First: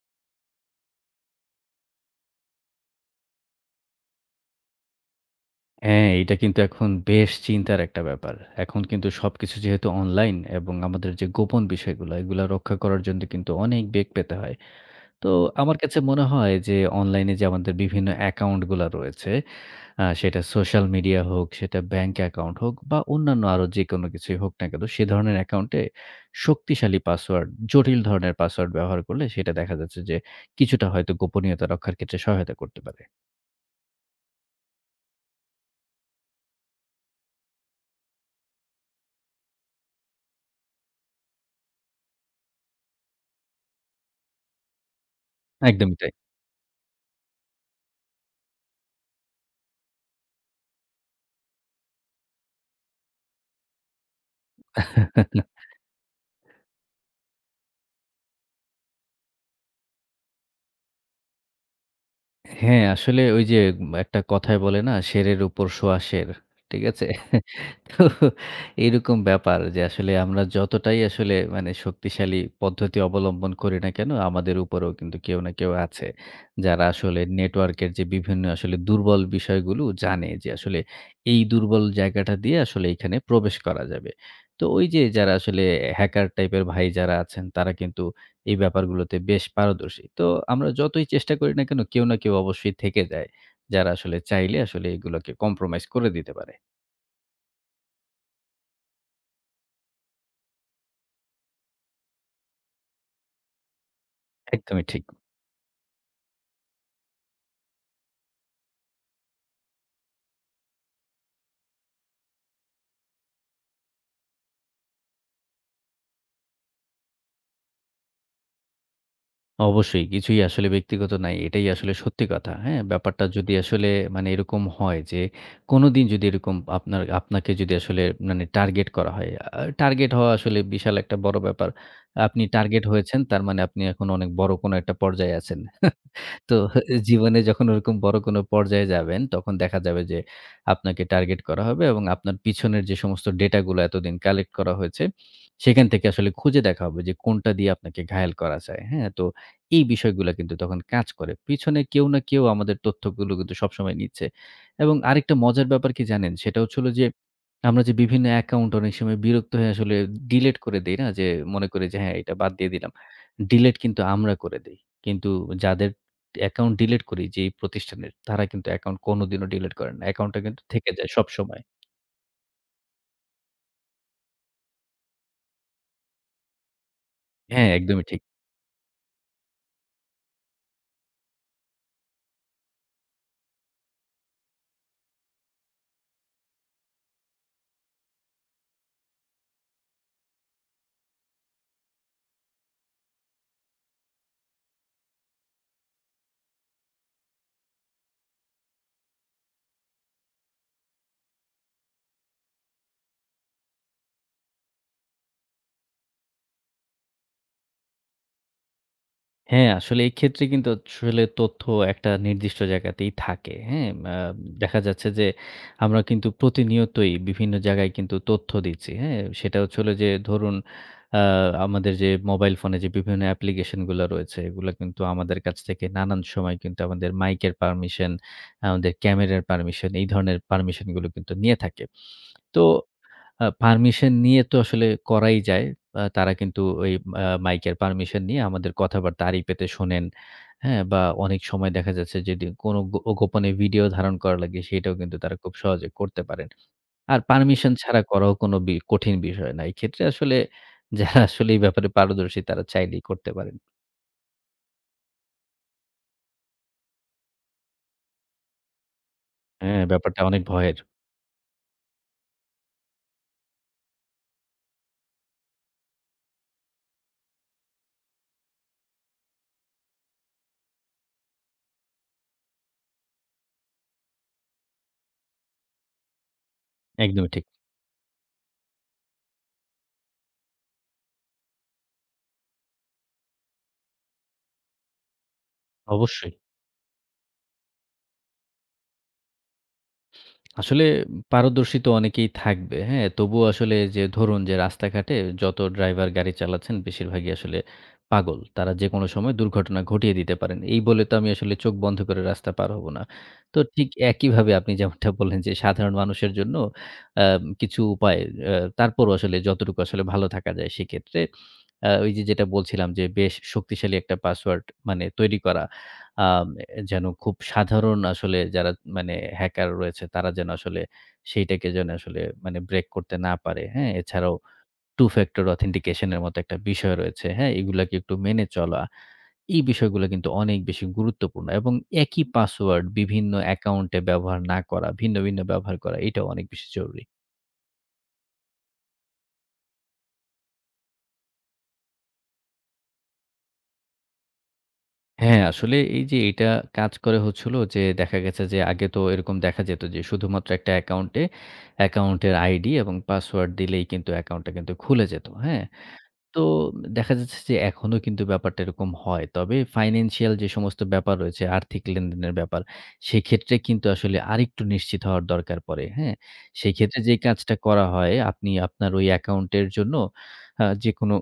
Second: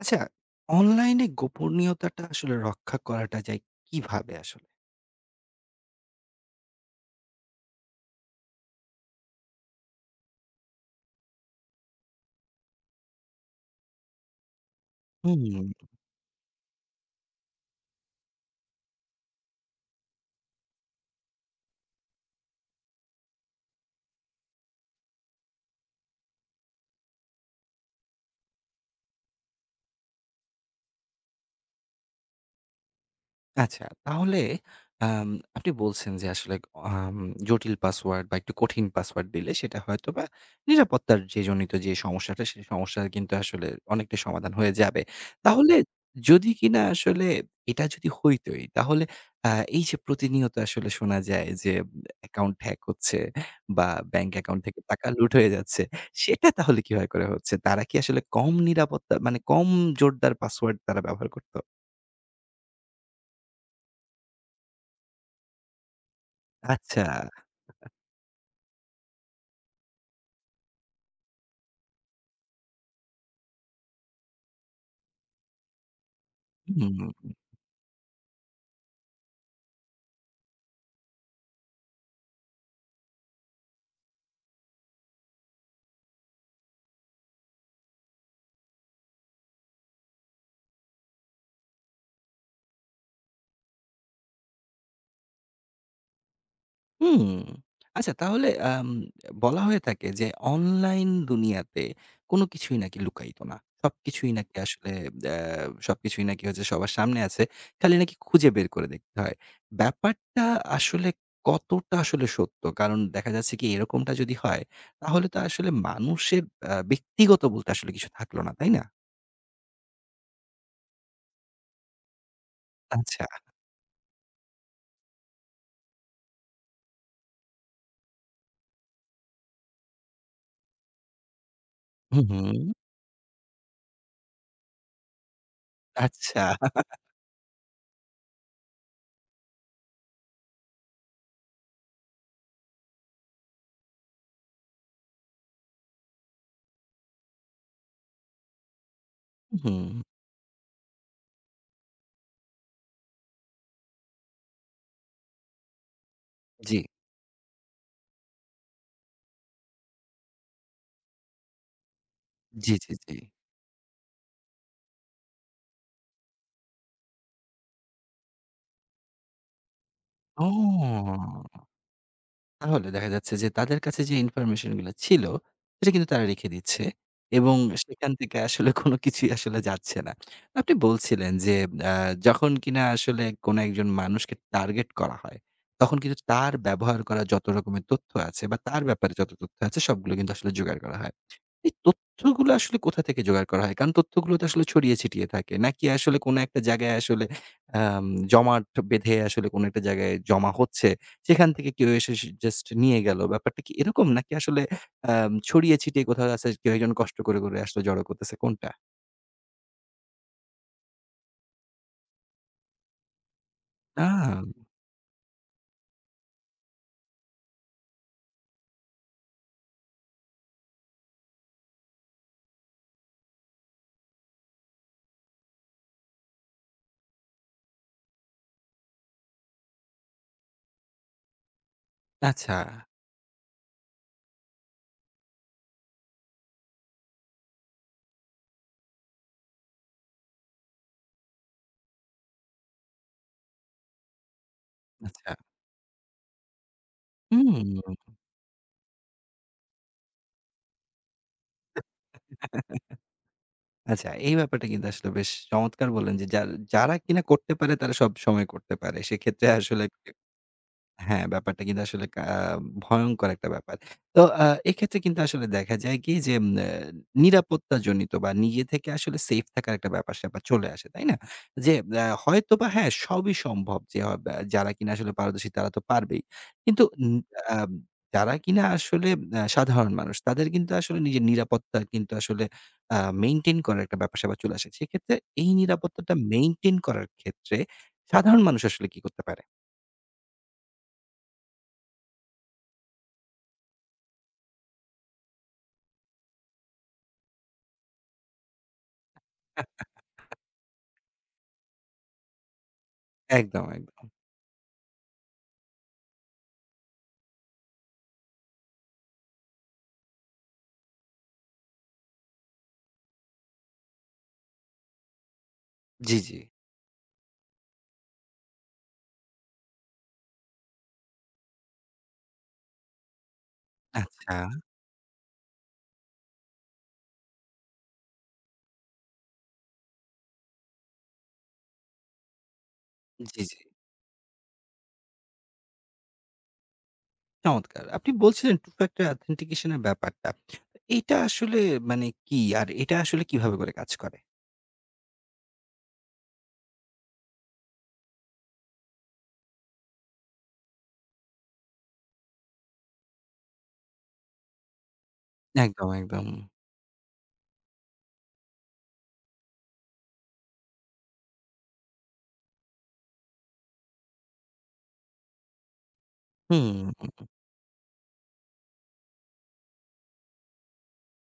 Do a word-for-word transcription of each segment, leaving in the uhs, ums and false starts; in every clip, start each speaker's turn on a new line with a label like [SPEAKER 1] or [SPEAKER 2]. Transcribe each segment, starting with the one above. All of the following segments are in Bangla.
[SPEAKER 1] আচ্ছা, অনলাইনে গোপনীয়তাটা আসলে রক্ষা করাটা যায় কিভাবে আসলে?
[SPEAKER 2] হ্যাঁ, এইটা কিন্তু এখন বেশ চিন্তার একটা ব্যাপার। এখন কিন্তু সবকিছু যেহেতু অনলাইন এবং আমাদের যে গোপন বিষয়গুলা, এগুলা রক্ষা করার জন্য কিন্তু অনেক বেগ পেতে হয়। তো
[SPEAKER 1] হুম।
[SPEAKER 2] আমার কাছে মনে হয় যে অনলাইনে যে আমাদের বিভিন্ন অ্যাকাউন্ট গুলা রয়েছে, আ সেটা সোশ্যাল মিডিয়া হোক, সেটা ব্যাংক অ্যাকাউন্ট হোক বা অন্যান্য আরো যেকোনো কিছুই হোক না কেন, সে ধরনের অ্যাকাউন্টে শক্তিশালী পাসওয়ার্ড, জটিল ধরনের পাসওয়ার্ড ব্যবহার করলে সেটা দেখা যাচ্ছে যে কিছুটা হয়তো গোপনীয়তা রক্ষার ক্ষেত্রে সহায়তা করতে পারে।
[SPEAKER 1] আচ্ছা, তাহলে আম আপনি বলছেন যে আসলে আম জটিল পাসওয়ার্ড বা একটু কঠিন পাসওয়ার্ড দিলে সেটা হয়তোবা নিরাপত্তার যে জনিত যে সমস্যাটা, সেই সমস্যার কিন্তু আসলে অনেকটা সমাধান হয়ে যাবে। তাহলে
[SPEAKER 2] একদমই তাই।
[SPEAKER 1] যদি কিনা আসলে এটা যদি হইতই, তাহলে আ এই যে প্রতিনিয়ত আসলে শোনা যায় যে অ্যাকাউন্ট হ্যাক হচ্ছে বা ব্যাংক অ্যাকাউন্ট থেকে টাকা লুট হয়ে যাচ্ছে, সেটা তাহলে কিভাবে করে হচ্ছে? তারা কি আসলে কম নিরাপত্তা মানে কম জোরদার পাসওয়ার্ড তারা ব্যবহার করত?
[SPEAKER 2] হ্যাঁ, আসলে ওই যে একটা কথায় বলে না, "সেরের উপর সোয়া সের।" ঠিক
[SPEAKER 1] আচ্ছা।
[SPEAKER 2] আছে? তো এরকম ব্যাপার যে আসলে আমরা যতটাই আসলে মানে শক্তিশালী পদ্ধতি অবলম্বন করি না কেন আমাদের উপরেও কিন্তু কেউ না কেউ আছে যারা
[SPEAKER 1] হুম।
[SPEAKER 2] আসলে নেটওয়ার্কের যে বিভিন্ন আসলে দুর্বল বিষয়গুলো জানে যে আসলে এই দুর্বল জায়গাটা দিয়ে আসলে এখানে প্রবেশ করা যাবে। তো ওই যে যারা আসলে হ্যাকার টাইপের ভাই যারা আছেন তারা কিন্তু এই ব্যাপারগুলোতে বেশ পারদর্শী। তো আমরা যতই চেষ্টা করি না কেন কেউ না কেউ অবশ্যই থেকে যায় যারা আসলে চাইলে আসলে এগুলোকে কম্প্রোমাইজ করে দিতে পারে।
[SPEAKER 1] হুম। আচ্ছা, তাহলে আম বলা হয়ে থাকে যে অনলাইন দুনিয়াতে কোনো কিছুই নাকি লুকায়িত না। সবকিছুই নাকি
[SPEAKER 2] একদমই
[SPEAKER 1] আসলে,
[SPEAKER 2] ঠিক।
[SPEAKER 1] আ সবকিছুই নাকি হচ্ছে সবার সামনে আছে। খালি নাকি খুঁজে বের করে দেখতে হয়। ব্যাপারটা আসলে কতটা আসলে সত্য? কারণ দেখা যাচ্ছে কি এরকমটা যদি হয় তাহলে তো আসলে মানুষের আ ব্যক্তিগত বলতে আসলে কিছু থাকলো না, তাই না?
[SPEAKER 2] অবশ্যই। কিছুই আসলে ব্যক্তিগত নাই। এটাই আসলে সত্যি কথা। হ্যাঁ? ব্যাপারটা
[SPEAKER 1] আচ্ছা।
[SPEAKER 2] যদি আসলে মানে এরকম হয় যে, কোনদিন যদি এরকম আপনার আপনাকে যদি আসলে মানে টার্গেট করা হয়, আ টার্গেট হওয়া আসলে বিশাল একটা বড় ব্যাপার।
[SPEAKER 1] হুম,
[SPEAKER 2] আপনি
[SPEAKER 1] হুম।
[SPEAKER 2] টার্গেট হয়েছেন তার মানে আপনি এখন অনেক বড় কোনো একটা পর্যায়ে আছেন।
[SPEAKER 1] আচ্ছা।
[SPEAKER 2] তো জীবনে যখন ওরকম বড় কোনো পর্যায়ে যাবেন, তখন দেখা যাবে যে আপনাকে টার্গেট করা হবে এবং আপনার পিছনের যে সমস্ত ডেটাগুলো এতদিন কালেক্ট করা হয়েছে, সেখান থেকে আসলে খুঁজে দেখা হবে যে কোনটা দিয়ে আপনাকে ঘায়েল করা যায়। হ্যাঁ? তো এই
[SPEAKER 1] হুম।
[SPEAKER 2] বিষয়গুলা কিন্তু তখন কাজ করে। পিছনে কেউ না কেউ আমাদের তথ্যগুলো কিন্তু সবসময় নিচ্ছে। এবং আরেকটা মজার ব্যাপার কি জানেন? সেটা
[SPEAKER 1] জি।
[SPEAKER 2] হচ্ছিল যে আমরা যে বিভিন্ন অ্যাকাউন্ট অনেক সময় বিরক্ত হয়ে আসলে ডিলিট করে দেই না? যে মনে করি যে হ্যাঁ, এটা বাদ দিয়ে
[SPEAKER 1] জি,
[SPEAKER 2] দিলাম।
[SPEAKER 1] জি, জি।
[SPEAKER 2] ডিলিট কিন্তু আমরা করে দেই। কিন্তু যাদের অ্যাকাউন্ট ডিলিট করি যেই প্রতিষ্ঠানের, তারা কিন্তু অ্যাকাউন্ট কোনদিনও ডিলিট করে না। অ্যাকাউন্টটা
[SPEAKER 1] ও!
[SPEAKER 2] কিন্তু থেকে যায় সবসময়।
[SPEAKER 1] তাহলে দেখা যাচ্ছে যে তাদের কাছে যে ইনফরমেশন গুলা ছিল, সেটা কিন্তু তারা রেখে দিচ্ছে এবং
[SPEAKER 2] হ্যাঁ, একদমই
[SPEAKER 1] সেখান
[SPEAKER 2] ঠিক।
[SPEAKER 1] থেকে আসলে কোনো কিছুই আসলে যাচ্ছে না। আপনি বলছিলেন যে আ যখন কিনা আসলে কোনো একজন মানুষকে টার্গেট করা হয়, তখন কিন্তু তার ব্যবহার করা যত রকমের তথ্য আছে বা তার ব্যাপারে যত তথ্য আছে সবগুলো কিন্তু আসলে জোগাড় করা হয়। এই তথ্যগুলো আসলে কোথা থেকে জোগাড় করা হয়? কারণ তথ্যগুলো তো আসলে ছড়িয়ে ছিটিয়ে থাকে। নাকি আসলে কোনো একটা জায়গায় আসলে আম জমাট বেঁধে আসলে কোনো একটা জায়গায় জমা হচ্ছে সেখান থেকে কেউ এসে সে জাস্ট নিয়ে গেল। ব্যাপারটা কি এরকম? নাকি আসলে আম ছড়িয়ে ছিটিয়ে কোথাও আছে কেউ একজন কষ্ট করে, করে আসলে জড়ো করতেছে কোনটা?
[SPEAKER 2] হ্যাঁ, আসলে এই ক্ষেত্রে কিন্তু আসলে তথ্য একটা নির্দিষ্ট জায়গাতেই থাকে। হ্যাঁ?
[SPEAKER 1] আ
[SPEAKER 2] আ দেখা যাচ্ছে যে আমরা কিন্তু প্রতিনিয়তই বিভিন্ন জায়গায় কিন্তু তথ্য দিচ্ছি। হ্যাঁ? সেটা হচ্ছে হলো যে ধরুন আ আমাদের যে মোবাইল ফোনে যে বিভিন্ন অ্যাপ্লিকেশন গুলা রয়েছে, এগুলা কিন্তু আমাদের কাছ থেকে নানান সময় কিন্তু আমাদের মাইকের পারমিশন, আমাদের ক্যামেরার পারমিশন এই ধরনের পারমিশন গুলো কিন্তু নিয়ে থাকে।
[SPEAKER 1] আচ্ছা,
[SPEAKER 2] তো আ পারমিশন নিয়ে তো আসলে করাই যায়। আ তারা কিন্তু ওই আ মাইকের পারমিশন নিয়ে আমাদের কথাবার্তা আড়ি পেতে শোনেন। হ্যাঁ? বা অনেক সময় দেখা যাচ্ছে যদি কোনো গো গোপনে ভিডিও ধারণ করা লাগে সেটাও কিন্তু
[SPEAKER 1] আচ্ছা।
[SPEAKER 2] তারা খুব সহজে করতে পারেন। আর
[SPEAKER 1] হুম।
[SPEAKER 2] পারমিশন ছাড়া করাও কোনো বি কঠিন বিষয় না। এক্ষেত্রে আসলে যারা আসলে এই ব্যাপারে পারদর্শী তারা চাইলেই করতে পারেন।
[SPEAKER 1] আচ্ছা, এই ব্যাপারটা কিন্তু আসলে বেশ চমৎকার বললেন যে, যার যারা কিনা করতে পারে তারা সবসময় করতে পারে। সেক্ষেত্রে
[SPEAKER 2] হ্যাঁ,
[SPEAKER 1] আসলে
[SPEAKER 2] ব্যাপারটা অনেক ভয়ের।
[SPEAKER 1] হ্যাঁ, ব্যাপারটা কিন্তু আসলে কা ভয়ংকর একটা ব্যাপার। তো আ এক্ষেত্রে কিন্তু আসলে দেখা যায় কি যে, উম অ্যা নিরাপত্তাজনিত বা নিজে থেকে আসলে সেফ থাকার একটা ব্যাপার-স্যাপার চলে আসে, তাই না? যে আ হয়তোবা হ্যাঁ, সবই সম্ভব যে হ ব্যা যারা কিনা আসলে পারদর্শী তারা তো পারবেই। কিন্তু ন
[SPEAKER 2] একদমই ঠিক।
[SPEAKER 1] আ যারা কিনা আসলে আ সাধারণ মানুষ তাদের কিন্তু আসলে নিজের নিরাপত্তা কিন্তু আসলে আ মেইনটেইন করার একটা ব্যাপার-স্যাপার চলে আসে। সেক্ষেত্রে এই নিরাপত্তাটা
[SPEAKER 2] অবশ্যই।
[SPEAKER 1] মেইনটেইন করার ক্ষেত্রে সাধারণ মানুষ আসলে কি করতে পারে?
[SPEAKER 2] আসলে পারদর্শী তো অনেকেই থাকবে, হ্যাঁ? তবুও আসলে যে ধরুন যে রাস্তাঘাটে যত ড্রাইভার গাড়ি চালাচ্ছেন বেশিরভাগই আসলে পাগল। তারা যেকোনো সময় দুর্ঘটনা
[SPEAKER 1] হ্যাঁ।
[SPEAKER 2] ঘটিয়ে দিতে পারেন। এই বলে তো আমি আসলে চোখ বন্ধ করে রাস্তা পার হব না। তো
[SPEAKER 1] একদম,
[SPEAKER 2] ঠিক
[SPEAKER 1] একদম।
[SPEAKER 2] একইভাবে আপনি যেমনটা বললেন যে সাধারণ মানুষের জন্য আ কিছু উপায়, আ তারপরও আসলে যতটুকু আসলে ভালো থাকা যায় সেক্ষেত্রে আ ওই যে যেটা বলছিলাম যে বেশ শক্তিশালী একটা পাসওয়ার্ড মানে তৈরি করা।
[SPEAKER 1] জি, জি।
[SPEAKER 2] আম যেন খুব সাধারণ আসলে যারা মানে হ্যাকার রয়েছে তারা যেন আসলে সেইটাকে যেন আসলে মানে ব্রেক করতে না পারে। হ্যাঁ? এছাড়াও
[SPEAKER 1] আচ্ছা।
[SPEAKER 2] টু ফ্যাক্টর অথেন্টিকেশন এর মতো একটা বিষয় রয়েছে। হ্যাঁ? এগুলাকে একটু মেনে চলা। এই বিষয়গুলো কিন্তু অনেক বেশি গুরুত্বপূর্ণ এবং একই পাসওয়ার্ড বিভিন্ন
[SPEAKER 1] জি, জি।
[SPEAKER 2] অ্যাকাউন্টে ব্যবহার না করা, ভিন্ন, ভিন্ন ব্যবহার করা এটাও অনেক বেশি জরুরি।
[SPEAKER 1] চমৎকার। আপনি বলছিলেন টু factor authentication এর ব্যাপারটা। এটা আসলে মানে কি? আর এটা আসলে কিভাবে করে কাজ করে?
[SPEAKER 2] হ্যাঁ, আসলে এই যে এটা কাজ করে হচ্ছে হলো যে দেখা গেছে যে আগে তো এরকম দেখা যেত যে শুধুমাত্র একটা অ্যাকাউন্টে অ্যাকাউন্টের আইডি এবং পাসওয়ার্ড দিলেই কিন্তু অ্যাকাউন্টটা কিন্তু খুলে যেত। হ্যাঁ?
[SPEAKER 1] একদম, একদম।
[SPEAKER 2] তো দেখা যাচ্ছে যে এখনো কিন্তু ব্যাপারটা এরকম হয়। তবে ফাইন্যান্সিয়াল যে সমস্ত ব্যাপার রয়েছে, আর্থিক লেনদেনের ব্যাপার, সেক্ষেত্রে কিন্তু আসলে আরেকটু নিশ্চিত হওয়ার দরকার পড়ে, হ্যাঁ? সেক্ষেত্রে যে
[SPEAKER 1] হুম।
[SPEAKER 2] কাজটা করা হয়, আপনি আপনার ওই অ্যাকাউন্টের জন্য আ যেকোনো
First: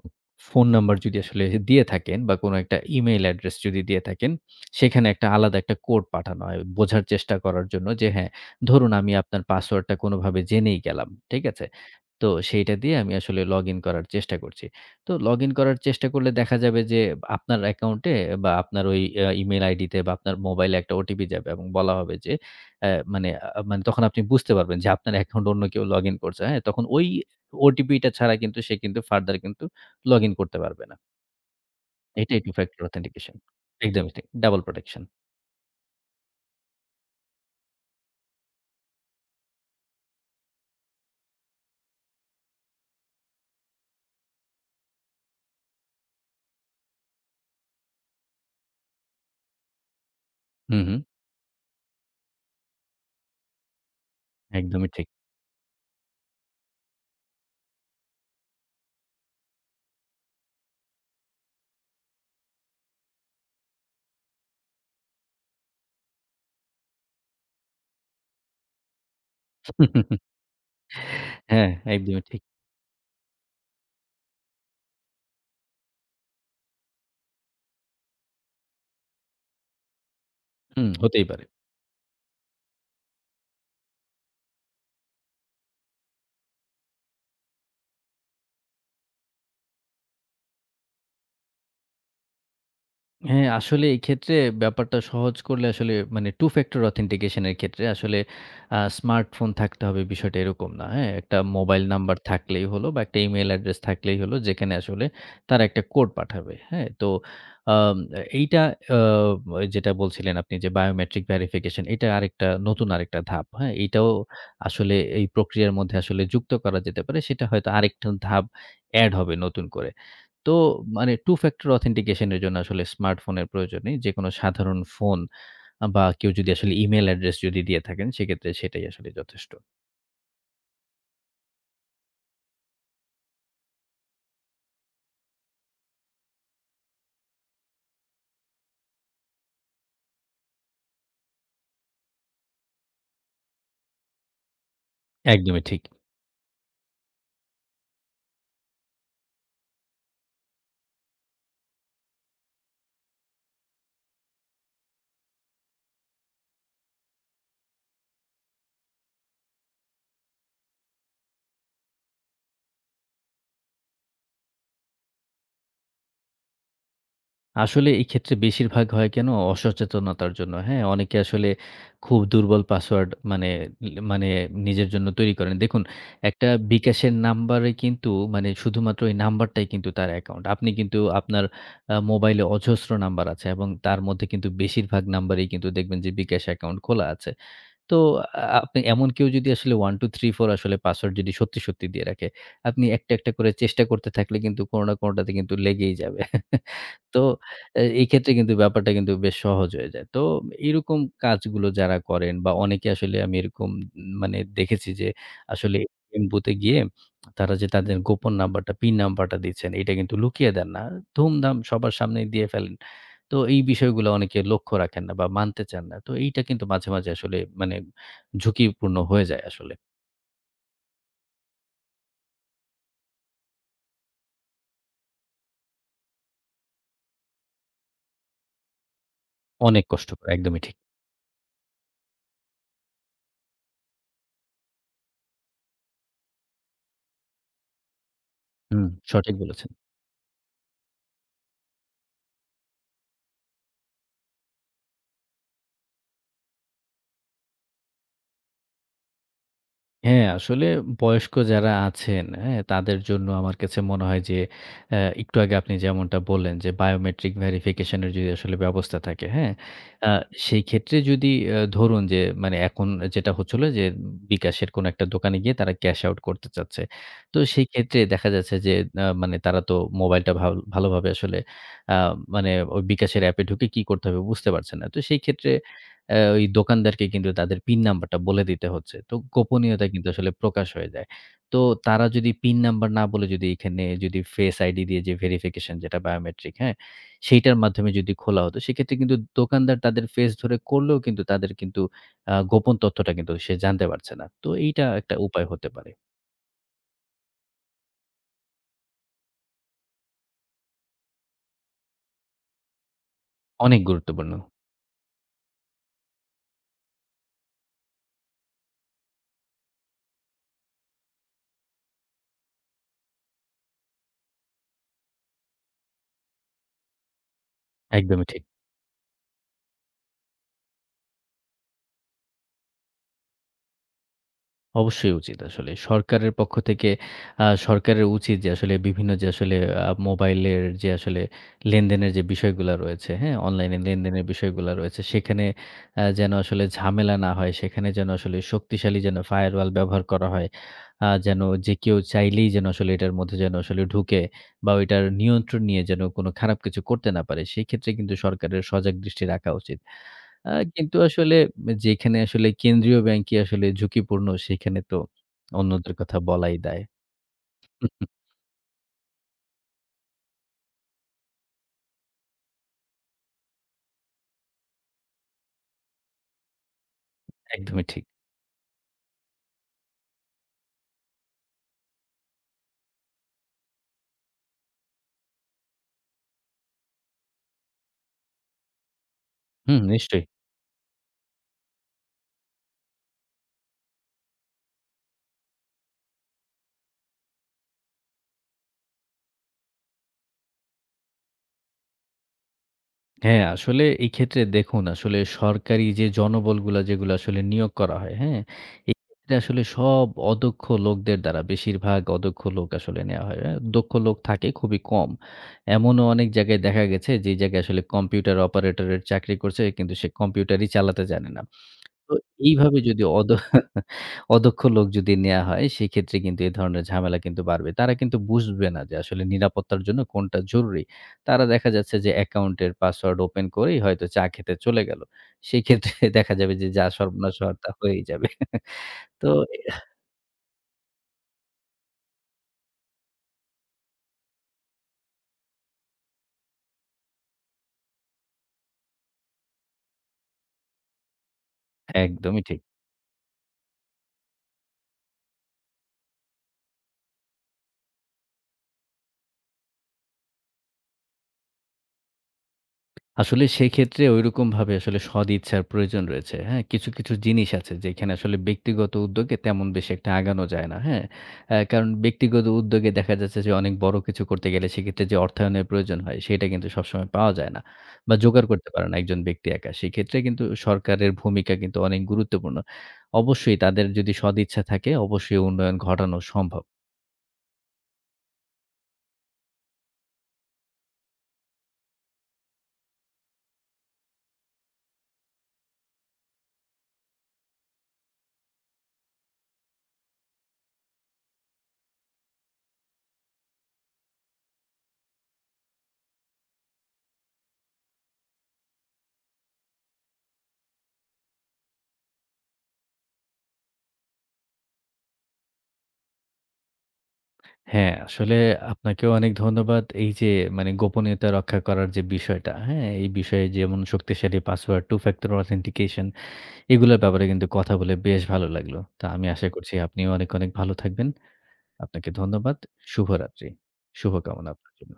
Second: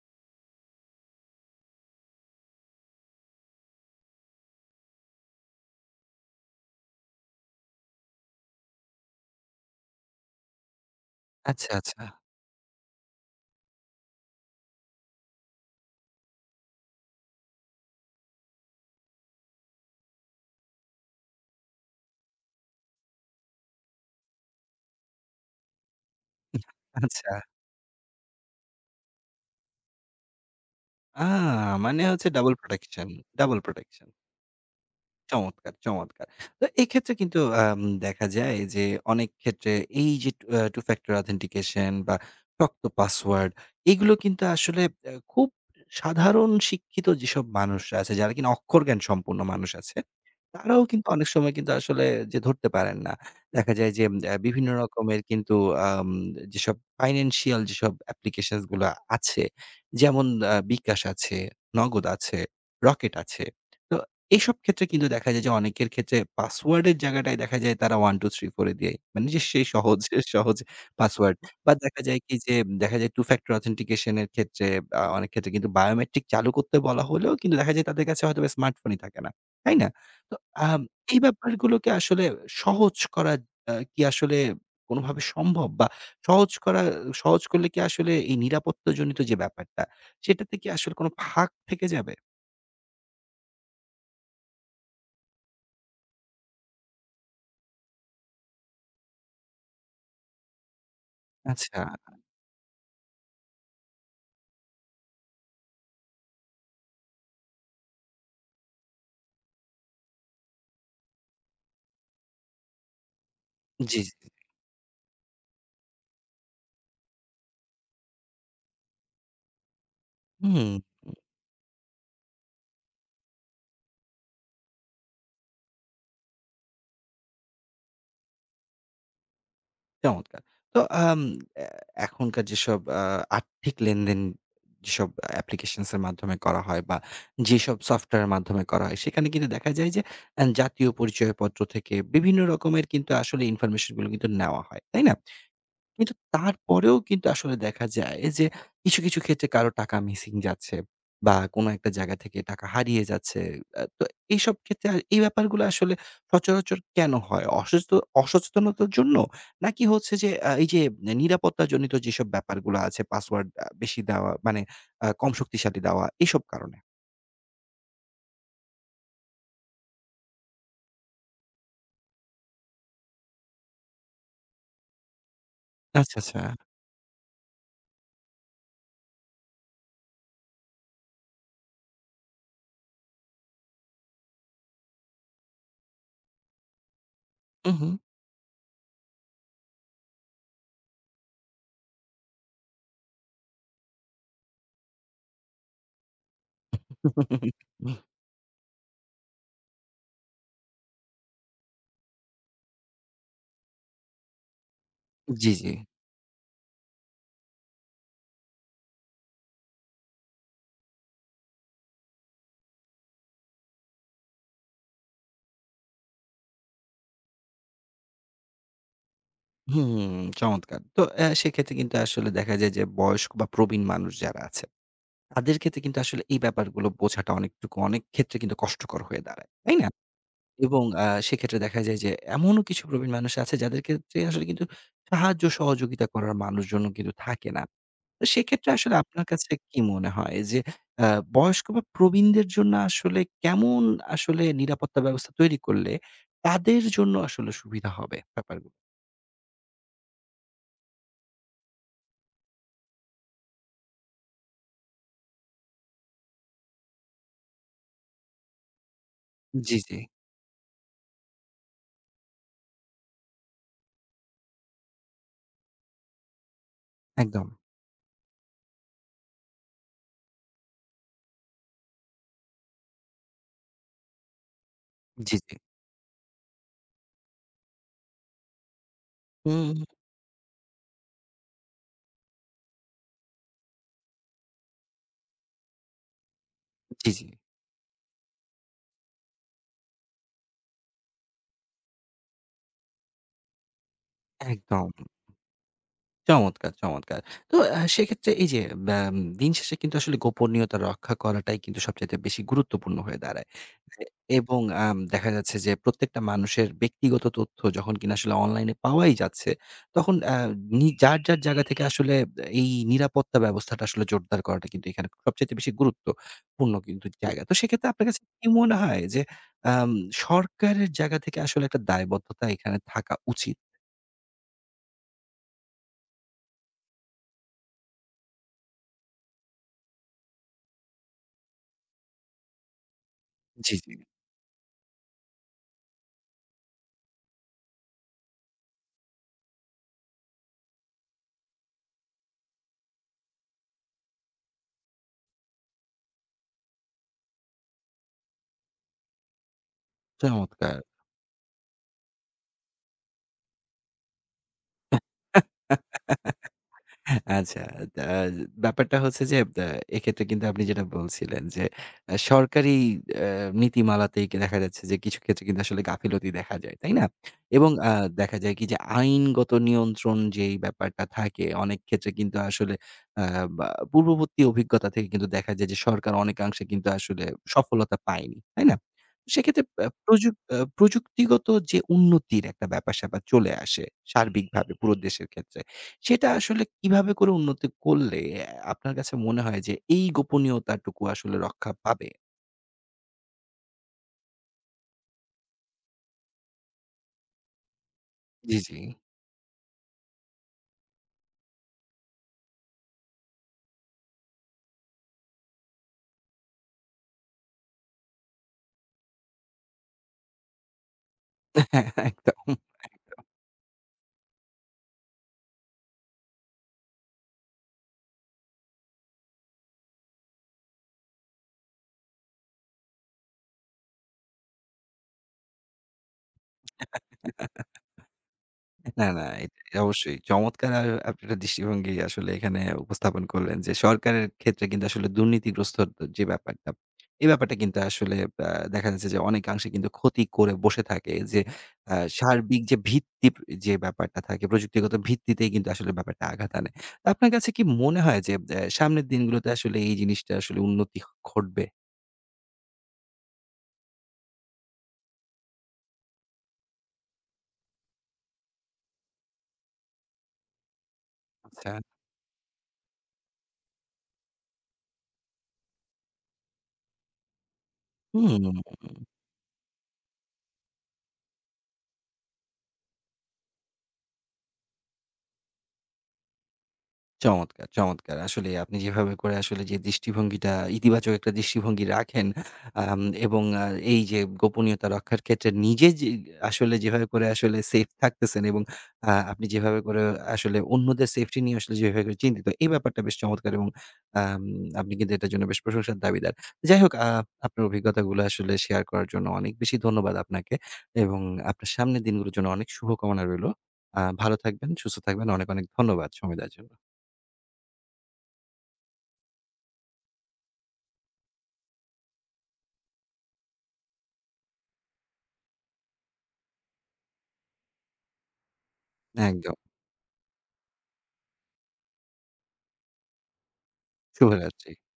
[SPEAKER 2] ফোন নাম্বার যদি আসলে দিয়ে থাকেন বা কোনো একটা ইমেইল অ্যাড্রেস যদি দিয়ে থাকেন, সেখানে একটা আলাদা একটা কোড পাঠানো হয় বোঝার চেষ্টা করার জন্য যে হ্যাঁ, ধরুন আমি আপনার পাসওয়ার্ডটা কোনোভাবে জেনেই গেলাম, ঠিক আছে?
[SPEAKER 1] আচ্ছা, আচ্ছা,
[SPEAKER 2] তো সেইটা দিয়ে আমি আসলে লগইন করার চেষ্টা করছি। তো লগইন করার চেষ্টা করলে দেখা যাবে যে আপনার অ্যাকাউন্টে বা আপনার ওই আ ইমেইল আইডিতে বা আপনার মোবাইলে একটা ওটিপি যাবে এবং বলা হবে যে অ্যা মানে আ মানে তখন আপনি বুঝতে পারবেন যে আপনার অ্যাকাউন্টে অন্য কেউ লগইন করছে, হ্যাঁ? তখন ওই
[SPEAKER 1] আচ্ছা।
[SPEAKER 2] ওটিপিটা ছাড়া কিন্তু সে কিন্তু ফার্দার কিন্তু লগইন করতে পারবে না।
[SPEAKER 1] আ মানে হচ্ছে
[SPEAKER 2] এটাই two
[SPEAKER 1] double
[SPEAKER 2] factor
[SPEAKER 1] protection,
[SPEAKER 2] authentication.
[SPEAKER 1] Double protection.
[SPEAKER 2] একদমই ঠিক। Double protection.
[SPEAKER 1] চমৎকার, চমৎকার। তো এক্ষেত্রে কিন্তু আম দেখা যায় যে অনেক ক্ষেত্রে এই যে two uh Two Factor Authentication বা শক্ত পাসওয়ার্ড এগুলো কিন্তু আসলে আ খুব সাধারণ শিক্ষিত যেসব মানুষরা আছে যারা কিনা অক্ষরজ্ঞান সম্পন্ন মানুষ আছে,
[SPEAKER 2] হুম,
[SPEAKER 1] তারাও
[SPEAKER 2] হুম।
[SPEAKER 1] কিন্তু অনেক সময় কিন্তু আসলে যে ধরতে পারেন না। দেখা যায় যে আ বিভিন্ন
[SPEAKER 2] একদমই ঠিক।
[SPEAKER 1] রকমের কিন্তু আম যেসব ফাইন্যান্সিয়াল যেসব অ্যাপ্লিকেশনস গুলা আছে, যেমন আ বিকাশ আছে, নগদ আছে, রকেট আছে। তো এসব ক্ষেত্রে কিন্তু দেখা যায় যে অনেকের ক্ষেত্রে পাসওয়ার্ডের জায়গাটায় দেখা যায় তারা এক দুই তিন করে দেয়। মানে যে সেই সহজ সহজ পাসওয়ার্ড।
[SPEAKER 2] হ্যাঁ,
[SPEAKER 1] বা দেখা যায়
[SPEAKER 2] একদমই
[SPEAKER 1] কি
[SPEAKER 2] ঠিক।
[SPEAKER 1] যে দেখা যায় টু factor authentication এর ক্ষেত্রে আ অনেক ক্ষেত্রে কিন্তু বায়োমেট্রিক চালু করতে বলা হলেও কিন্তু দেখা যায় তাদের কাছে হয়তোবা স্মার্টফোনই থাকে না। তাই না? তো আম
[SPEAKER 2] হুম,
[SPEAKER 1] এই
[SPEAKER 2] হতেই পারে।
[SPEAKER 1] ব্যাপারগুলোকে আসলে সহজ করা আ কি আসলে কোনভাবে সম্ভব? বা সহজ করা সহজ করলে কি আসলে এই নিরাপত্তাজনিত যে ব্যাপারটা, সেটাতে কি আসলে কোন ফাঁক থেকে যাবে?
[SPEAKER 2] হ্যাঁ, আসলে এই ক্ষেত্রে ব্যাপারটা সহজ করলে আসলে মানে টু ফ্যাক্টর অথেন্টিকেশন এর ক্ষেত্রে আসলে আ স্মার্টফোন থাকতে হবে বিষয়টা এরকম না। হ্যাঁ? একটা মোবাইল
[SPEAKER 1] আচ্ছা।
[SPEAKER 2] নাম্বার থাকলেই হলো বা একটা ইমেইল অ্যাড্রেস থাকলেই হলো যেখানে আসলে তারা একটা কোড পাঠাবে। হ্যাঁ? তো আম এইটা আ যেটা বলছিলেন আপনি যে বায়োমেট্রিক ভেরিফিকেশন এটা আরেকটা নতুন আরেকটা ধাপ। হ্যাঁ?
[SPEAKER 1] জি,
[SPEAKER 2] এটাও
[SPEAKER 1] জি।
[SPEAKER 2] আসলে এই প্রক্রিয়ার মধ্যে আসলে যুক্ত করা যেতে পারে। সেটা হয়তো আরেকটা ধাপ এড হবে নতুন করে। তো
[SPEAKER 1] হুম,
[SPEAKER 2] মানে টু ফ্যাক্টর অথেন্টিকেশন এর জন্য আসলে স্মার্টফোনের প্রয়োজন নেই। যেকোনো সাধারণ ফোন আ বা কেউ যদি আসলে ইমেইল অ্যাড্রেস যদি দিয়ে থাকেন সেক্ষেত্রে সেটাই আসলে যথেষ্ট।
[SPEAKER 1] চমৎকার। তো আম এ এখনকার যেসব আ আর্থিক লেনদেন যেসব অ্যাপ্লিকেশনস এর মাধ্যমে করা হয় বা যেসব সফটওয়্যারের মাধ্যমে করা হয় সেখানে কিন্তু দেখা যায় যে, আ জাতীয় পরিচয়পত্র থেকে বিভিন্ন রকমের কিন্তু আসলে ইনফরমেশন গুলো কিন্তু নেওয়া হয়। তাই না?
[SPEAKER 2] একদমই ঠিক।
[SPEAKER 1] কিন্তু তারপরেও কিন্তু আসলে দেখা যায় যে কিছু, কিছু ক্ষেত্রে কারো টাকা মিসিং যাচ্ছে বা কোনো একটা জায়গা থেকে টাকা হারিয়ে যাচ্ছে। আ তো এইসব ক্ষেত্রে আর এই ব্যাপারগুলো আসলে সচরাচর কেন হয়? অসুস্থ অসচেতনতার জন্য? নাকি হচ্ছে যে আ এই যে নিরাপত্তাজনিত যেসব ব্যাপারগুলো আছে পাসওয়ার্ড আ বেশি দেওয়া মানে আ কম শক্তিশালী দেওয়া এসব কারণে?
[SPEAKER 2] আসলে এই ক্ষেত্রে বেশিরভাগ হয় কেন অসচেতনতার জন্য, হ্যাঁ? অনেকে আসলে খুব দুর্বল পাসওয়ার্ড মানে ল মানে নিজের জন্য তৈরি করেন। দেখুন
[SPEAKER 1] আচ্ছা, আচ্ছা।
[SPEAKER 2] একটা বিকাশের নাম্বারে কিন্তু মানে শুধুমাত্র ওই নাম্বারটাই কিন্তু তার অ্যাকাউন্ট। আপনি কিন্তু আপনার আ মোবাইলে অজস্র নাম্বার আছে এবং তার মধ্যে কিন্তু বেশিরভাগ নাম্বারেই কিন্তু দেখবেন যে বিকাশ অ্যাকাউন্ট খোলা আছে।
[SPEAKER 1] হু, হু।
[SPEAKER 2] তো আ আপনি এমন কেউ যদি আসলে এক দুই তিন চার আসলে পাসওয়ার্ড যদি সত্যি, সত্যি দিয়ে রাখে, আপনি একটা, একটা করে চেষ্টা করতে থাকলে কিন্তু কোনো না কোনোটাতে কিন্তু লেগেই যাবে। তো এ এই ক্ষেত্রে কিন্তু ব্যাপারটা কিন্তু বেশ সহজ হয়ে যায়। তো এরকম কাজগুলো যারা করেন বা অনেকে আসলে আমি এরকম উম মানে দেখেছি যে
[SPEAKER 1] জি, জি।
[SPEAKER 2] আসলে এটিএম বুথে গিয়ে তারা যে তাদের গোপন নাম্বারটা, পিন নাম্বারটা দিচ্ছেন, এটা কিন্তু লুকিয়ে দেন না। ধুমধাম সবার সামনেই দিয়ে ফেলেন। তো এই বিষয়গুলো অনেকে লক্ষ্য রাখেন না বা মানতে চান না। তো এইটা কিন্তু মাঝে, মাঝে আসলে মানে ঝুঁকিপূর্ণ হয়ে যায় আসলে।
[SPEAKER 1] হুম, চমৎকার। তো অ্যা সেক্ষেত্রে কিন্তু আসলে দেখা যায় যে বয়স্ক বা প্রবীণ মানুষ যারা আছে তাদের ক্ষেত্রে কিন্তু আসলে এই ব্যাপারগুলো বোঝাটা অনেকটুকু অনেক ক্ষেত্রে কিন্তু কষ্টকর হয়ে দাঁড়ায়। তাই
[SPEAKER 2] অনেক
[SPEAKER 1] না?
[SPEAKER 2] কষ্টকর, একদমই ঠিক।
[SPEAKER 1] এবং আ সেক্ষেত্রে দেখা যায় যে এমনও কিছু প্রবীণ মানুষ আছে যাদের ক্ষেত্রে আসলে কিন্তু সাহায্য সহযোগিতা করার মানুষজনও কিন্তু থাকে না। তো সেক্ষেত্রে
[SPEAKER 2] হুম,
[SPEAKER 1] আসলে আপনার
[SPEAKER 2] সঠিক
[SPEAKER 1] কাছে
[SPEAKER 2] বলেছেন।
[SPEAKER 1] কি মনে হয় যে আ বয়স্ক বা প্রবীণদের জন্য আসলে কেমন আসলে নিরাপত্তা ব্যবস্থা তৈরি করলে তাদের জন্য আসলে সুবিধা হবে ব্যাপারগুলো?
[SPEAKER 2] হ্যাঁ, আসলে বয়স্ক যারা আছেন, হ্যাঁ? তাদের জন্য আমার কাছে মনে হয় যে অ্যা একটু আগে আপনি যেমনটা বললেন যে বায়োমেট্রিক ভেরিফিকেশন এর যদি আসলে ব্যবস্থা থাকে, হ্যাঁ?
[SPEAKER 1] জি, জি।
[SPEAKER 2] আ সেই ক্ষেত্রে যদি অ্যা ধরুন যে মানে এখন যেটা হচ্ছিল যে বিকাশের কোনো একটা দোকানে গিয়ে তারা ক্যাশ আউট করতে চাচ্ছে। তো
[SPEAKER 1] একদম।
[SPEAKER 2] সেই ক্ষেত্রে দেখা যাচ্ছে যে আ মানে তারা তো মোবাইলটা ভাল ভালোভাবে আসলে আ মানে ওই বিকাশের অ্যাপে ঢুকে কি করতে হবে বুঝতে পারছে না। তো সেই
[SPEAKER 1] জি,
[SPEAKER 2] ক্ষেত্রে
[SPEAKER 1] জি।
[SPEAKER 2] অ্যা ওই দোকানদারকে কিন্তু তাদের পিন নাম্বারটা বলে দিতে হচ্ছে। তো
[SPEAKER 1] হুম,
[SPEAKER 2] গোপনীয়তা
[SPEAKER 1] হুম।
[SPEAKER 2] কিন্তু আসলে প্রকাশ হয়ে যায়। তো তারা যদি পিন নাম্বার না বলে যদি এখানে যদি ফেস আইডি দিয়ে যে ভেরিফিকেশন যেটা বায়োমেট্রিক, হ্যাঁ?
[SPEAKER 1] জি, জি।
[SPEAKER 2] সেইটার মাধ্যমে যদি খোলা হতো সেক্ষেত্রে কিন্তু দোকানদার তাদের ফেস ধরে করলেও কিন্তু তাদের কিন্তু আ গোপন তথ্যটা কিন্তু সে জানতে পারছে না। তো এইটা
[SPEAKER 1] একদম।
[SPEAKER 2] একটা উপায় হতে পারে।
[SPEAKER 1] চমৎকার, চমৎকার। তো আ সেক্ষেত্রে এই যে ব্যাম দিন শেষে কিন্তু আসলে গোপনীয়তা রক্ষা করাটাই কিন্তু সবচাইতে বেশি গুরুত্বপূর্ণ হয়ে দাঁড়ায়।
[SPEAKER 2] অনেক
[SPEAKER 1] যে
[SPEAKER 2] গুরুত্বপূর্ণ।
[SPEAKER 1] এবং আম দেখা যাচ্ছে যে প্রত্যেকটা মানুষের ব্যক্তিগত তথ্য যখন কিনা আসলে অনলাইনে পাওয়াই যাচ্ছে, তখন আ নি যার, যার জায়গা থেকে আসলে এই নিরাপত্তা ব্যবস্থাটা আসলে জোরদার করাটা কিন্তু এখানে সবচাইতে বেশি গুরুত্বপূর্ণ কিন্তু জায়গা। তো সেক্ষেত্রে আপনার কাছে
[SPEAKER 2] একদমই ঠিক।
[SPEAKER 1] কি মনে হয় যে আম সরকারের জায়গা থেকে আসলে একটা দায়বদ্ধতা এখানে থাকা উচিত?
[SPEAKER 2] অবশ্যই উচিত আসলে। সরকারের পক্ষ থেকে আ সরকারের উচিত যে আসলে বিভিন্ন যে আসলে আ মোবাইলের যে আসলে লেনদেনের যে বিষয়গুলা রয়েছে, হ্যাঁ?
[SPEAKER 1] জি,
[SPEAKER 2] অনলাইনে
[SPEAKER 1] জি।
[SPEAKER 2] লেনদেনের বিষয়গুলা রয়েছে সেখানে আ যেন আসলে ঝামেলা না হয়, সেখানে যেন আসলে শক্তিশালী যেন ফায়ারওয়াল ব্যবহার করা হয়। আ যেন যে কেউ চাইলেই যেন আসলে এটার মধ্যে যেন আসলে ঢুকে বা ওইটার নিয়ন্ত্রণ নিয়ে যেন কোনো খারাপ কিছু করতে না পারে। সেক্ষেত্রে কিন্তু সরকারের সজাগ দৃষ্টি রাখা উচিত। আ
[SPEAKER 1] চমৎকার!
[SPEAKER 2] কিন্তু আসলে যেখানে আসলে কেন্দ্রীয় ব্যাংকই আসলে ঝুঁকিপূর্ণ, সেখানে তো অন্যদের কথা বলাই দায়।
[SPEAKER 1] আচ্ছা, আ ব্যাপারটা হচ্ছে যে আ এক্ষেত্রে কিন্তু আপনি যেটা বলছিলেন যে আ সরকারি আ নীতিমালাতেই কি দেখা যাচ্ছে যে কিছু ক্ষেত্রে কিন্তু আসলে গাফিলতি দেখা যায়, তাই না? এবং
[SPEAKER 2] একদমই
[SPEAKER 1] আ
[SPEAKER 2] ঠিক।
[SPEAKER 1] দেখা যায় কি যে আইনগত নিয়ন্ত্রণ যেই ব্যাপারটা থাকে অনেক ক্ষেত্রে কিন্তু আসলে আ বা পূর্ববর্তী অভিজ্ঞতা থেকে কিন্তু দেখা যায় যে সরকার অনেকাংশে কিন্তু আসলে সফলতা পায়নি, তাই না? সেক্ষেত্রে
[SPEAKER 2] হুম,
[SPEAKER 1] আ
[SPEAKER 2] নিশ্চয়ই।
[SPEAKER 1] প্রযুক আ প্রযুক্তিগত যে উন্নতির একটা ব্যাপার-স্যাপার চলে আসে সার্বিকভাবে পুরো দেশের ক্ষেত্রে। সেটা আসলে কিভাবে করে উন্নতি করলে আপনার কাছে মনে হয় যে এই গোপনীয়তাটুকু আসলে রক্ষা পাবে?
[SPEAKER 2] হ্যাঁ, আসলে এই ক্ষেত্রে দেখুন আসলে সরকারি যে জনবলগুলা যেগুলো আসলে নিয়োগ করা হয়, হ্যাঁ?
[SPEAKER 1] জি, জি।
[SPEAKER 2] এক্ষেত্রে আসলে সব অদক্ষ লোকদের দ্বারা বেশিরভাগ অদক্ষ লোক আসলে নেওয়া হয়। হ্যাঁ? দক্ষ লোক থাকে খুবই কম। এমনও অনেক জায়গায় দেখা গেছে যে জায়গায় আসলে কম্পিউটার অপারেটরের চাকরি করছে কিন্তু সে কম্পিউটারই চালাতে জানে না।
[SPEAKER 1] হ্যাঁ,
[SPEAKER 2] তো
[SPEAKER 1] একদম।
[SPEAKER 2] এইভাবে যদি অদ অদক্ষ লোক যদি নেয়া হয়, সেক্ষেত্রে কিন্তু এ ধরনের ঝামেলা কিন্তু বাড়বে। তারা কিন্তু বুঝবে না যে আসলে নিরাপত্তার জন্য কোনটা জরুরি। তারা দেখা যাচ্ছে যে অ্যাকাউন্টের পাসওয়ার্ড ওপেন করেই হয়তো চা খেতে চলে গেল। সেক্ষেত্রে দেখা যাবে যে যা সর্বনাশ হওয়ার তা হয়েই যাবে।
[SPEAKER 1] না, না,
[SPEAKER 2] তো
[SPEAKER 1] এটা অবশ্যই চমৎকার। আ আপনি একটা দৃষ্টিভঙ্গি আসলে এখানে উপস্থাপন করলেন যে, সরকারের ক্ষেত্রে কিন্তু আসলে দুর্নীতিগ্রস্ত যে ব্যাপারটা, এই ব্যাপারটা কিন্তু আসলে আ দেখা যাচ্ছে যে অনেকাংশে কিন্তু ক্ষতি করে বসে থাকে যে আ
[SPEAKER 2] একদমই ঠিক।
[SPEAKER 1] সার্বিক যে ভিত্তি প্র- যে ব্যাপারটা থাকে প্রযুক্তিগত ভিত্তিতেই কিন্তু আসলে ব্যাপারটা আঘাত আনে। তো আপনার কাছে কি মনে হয় যে, এ সামনের দিনগুলোতে আসলে এই জিনিসটা আসলে উন্নতি ঘটবে?
[SPEAKER 2] আসলে সেক্ষেত্রে ঐরকমভাবে আসলে সদিচ্ছার প্রয়োজন রয়েছে। হ্যাঁ? কিছু, কিছু জিনিস আছে যেখানে আসলে ব্যক্তিগত উদ্যোগে তেমন বেশি একটা আগানো যায় না। হ্যাঁ? আ
[SPEAKER 1] আচ্ছা।
[SPEAKER 2] কারণ ব্যক্তিগত উদ্যোগে দেখা যাচ্ছে যে অনেক বড় কিছু করতে গেলে সেক্ষেত্রে যে অর্থায়নের প্রয়োজন হয় সেটা কিন্তু সবসময় পাওয়া যায় না বা
[SPEAKER 1] হুম।
[SPEAKER 2] জোগাড় করতে পারে না একজন ব্যক্তি একা। সেক্ষেত্রে কিন্তু সরকারের ভূমিকা কিন্তু অনেক গুরুত্বপূর্ণ। অবশ্যই তাদের যদি সদিচ্ছা থাকে অবশ্যই উন্নয়ন ঘটানো সম্ভব।
[SPEAKER 1] চমৎকার, চমৎকার। আসলে আপনি যেভাবে করে আসলে যে দৃষ্টিভঙ্গিটা ইতিবাচক একটা দৃষ্টিভঙ্গি রাখেন, আম এবং আ এই যে গোপনীয়তা রক্ষার ক্ষেত্রে নিজে যে আসলে যেভাবে করে আসলে সেফ থাকতেছেন এবং আ আপনি যেভাবে করে আসলে অন্যদের সেফটি নিয়ে আসলে যেভাবে করে চিন্তিত, এই ব্যাপারটা বেশ চমৎকার এবং আম আপনি কিন্তু এটার জন্য বেশ প্রশংসার দাবিদার। যাই হোক, আ আপনার অভিজ্ঞতাগুলো আসলে শেয়ার করার জন্য অনেক বেশি ধন্যবাদ আপনাকে এবং আপনার সামনের দিনগুলোর জন্য অনেক শুভকামনা রইলো। আ ভালো থাকবেন, সুস্থ থাকবেন। অনেক, অনেক ধন্যবাদ সময় দেওয়ার জন্য।
[SPEAKER 2] হ্যাঁ, আসলে আপনাকেও অনেক ধন্যবাদ। এই যে মানে গোপনীয়তা রক্ষা করার যে বিষয়টা, হ্যাঁ? এই বিষয়ে যেমন শক্তিশালী পাসওয়ার্ড, Two Factor Authentication এগুলোর ব্যাপারে কিন্তু কথা বলে বেশ ভালো লাগলো। তো আমি আশা
[SPEAKER 1] একদম।
[SPEAKER 2] করছি আপনিও অনেক, অনেক ভালো থাকবেন। আপনাকে ধন্যবাদ। শুভরাত্রি। শুভকামনা
[SPEAKER 1] শুভরাত্রি।
[SPEAKER 2] আপনার জন্য।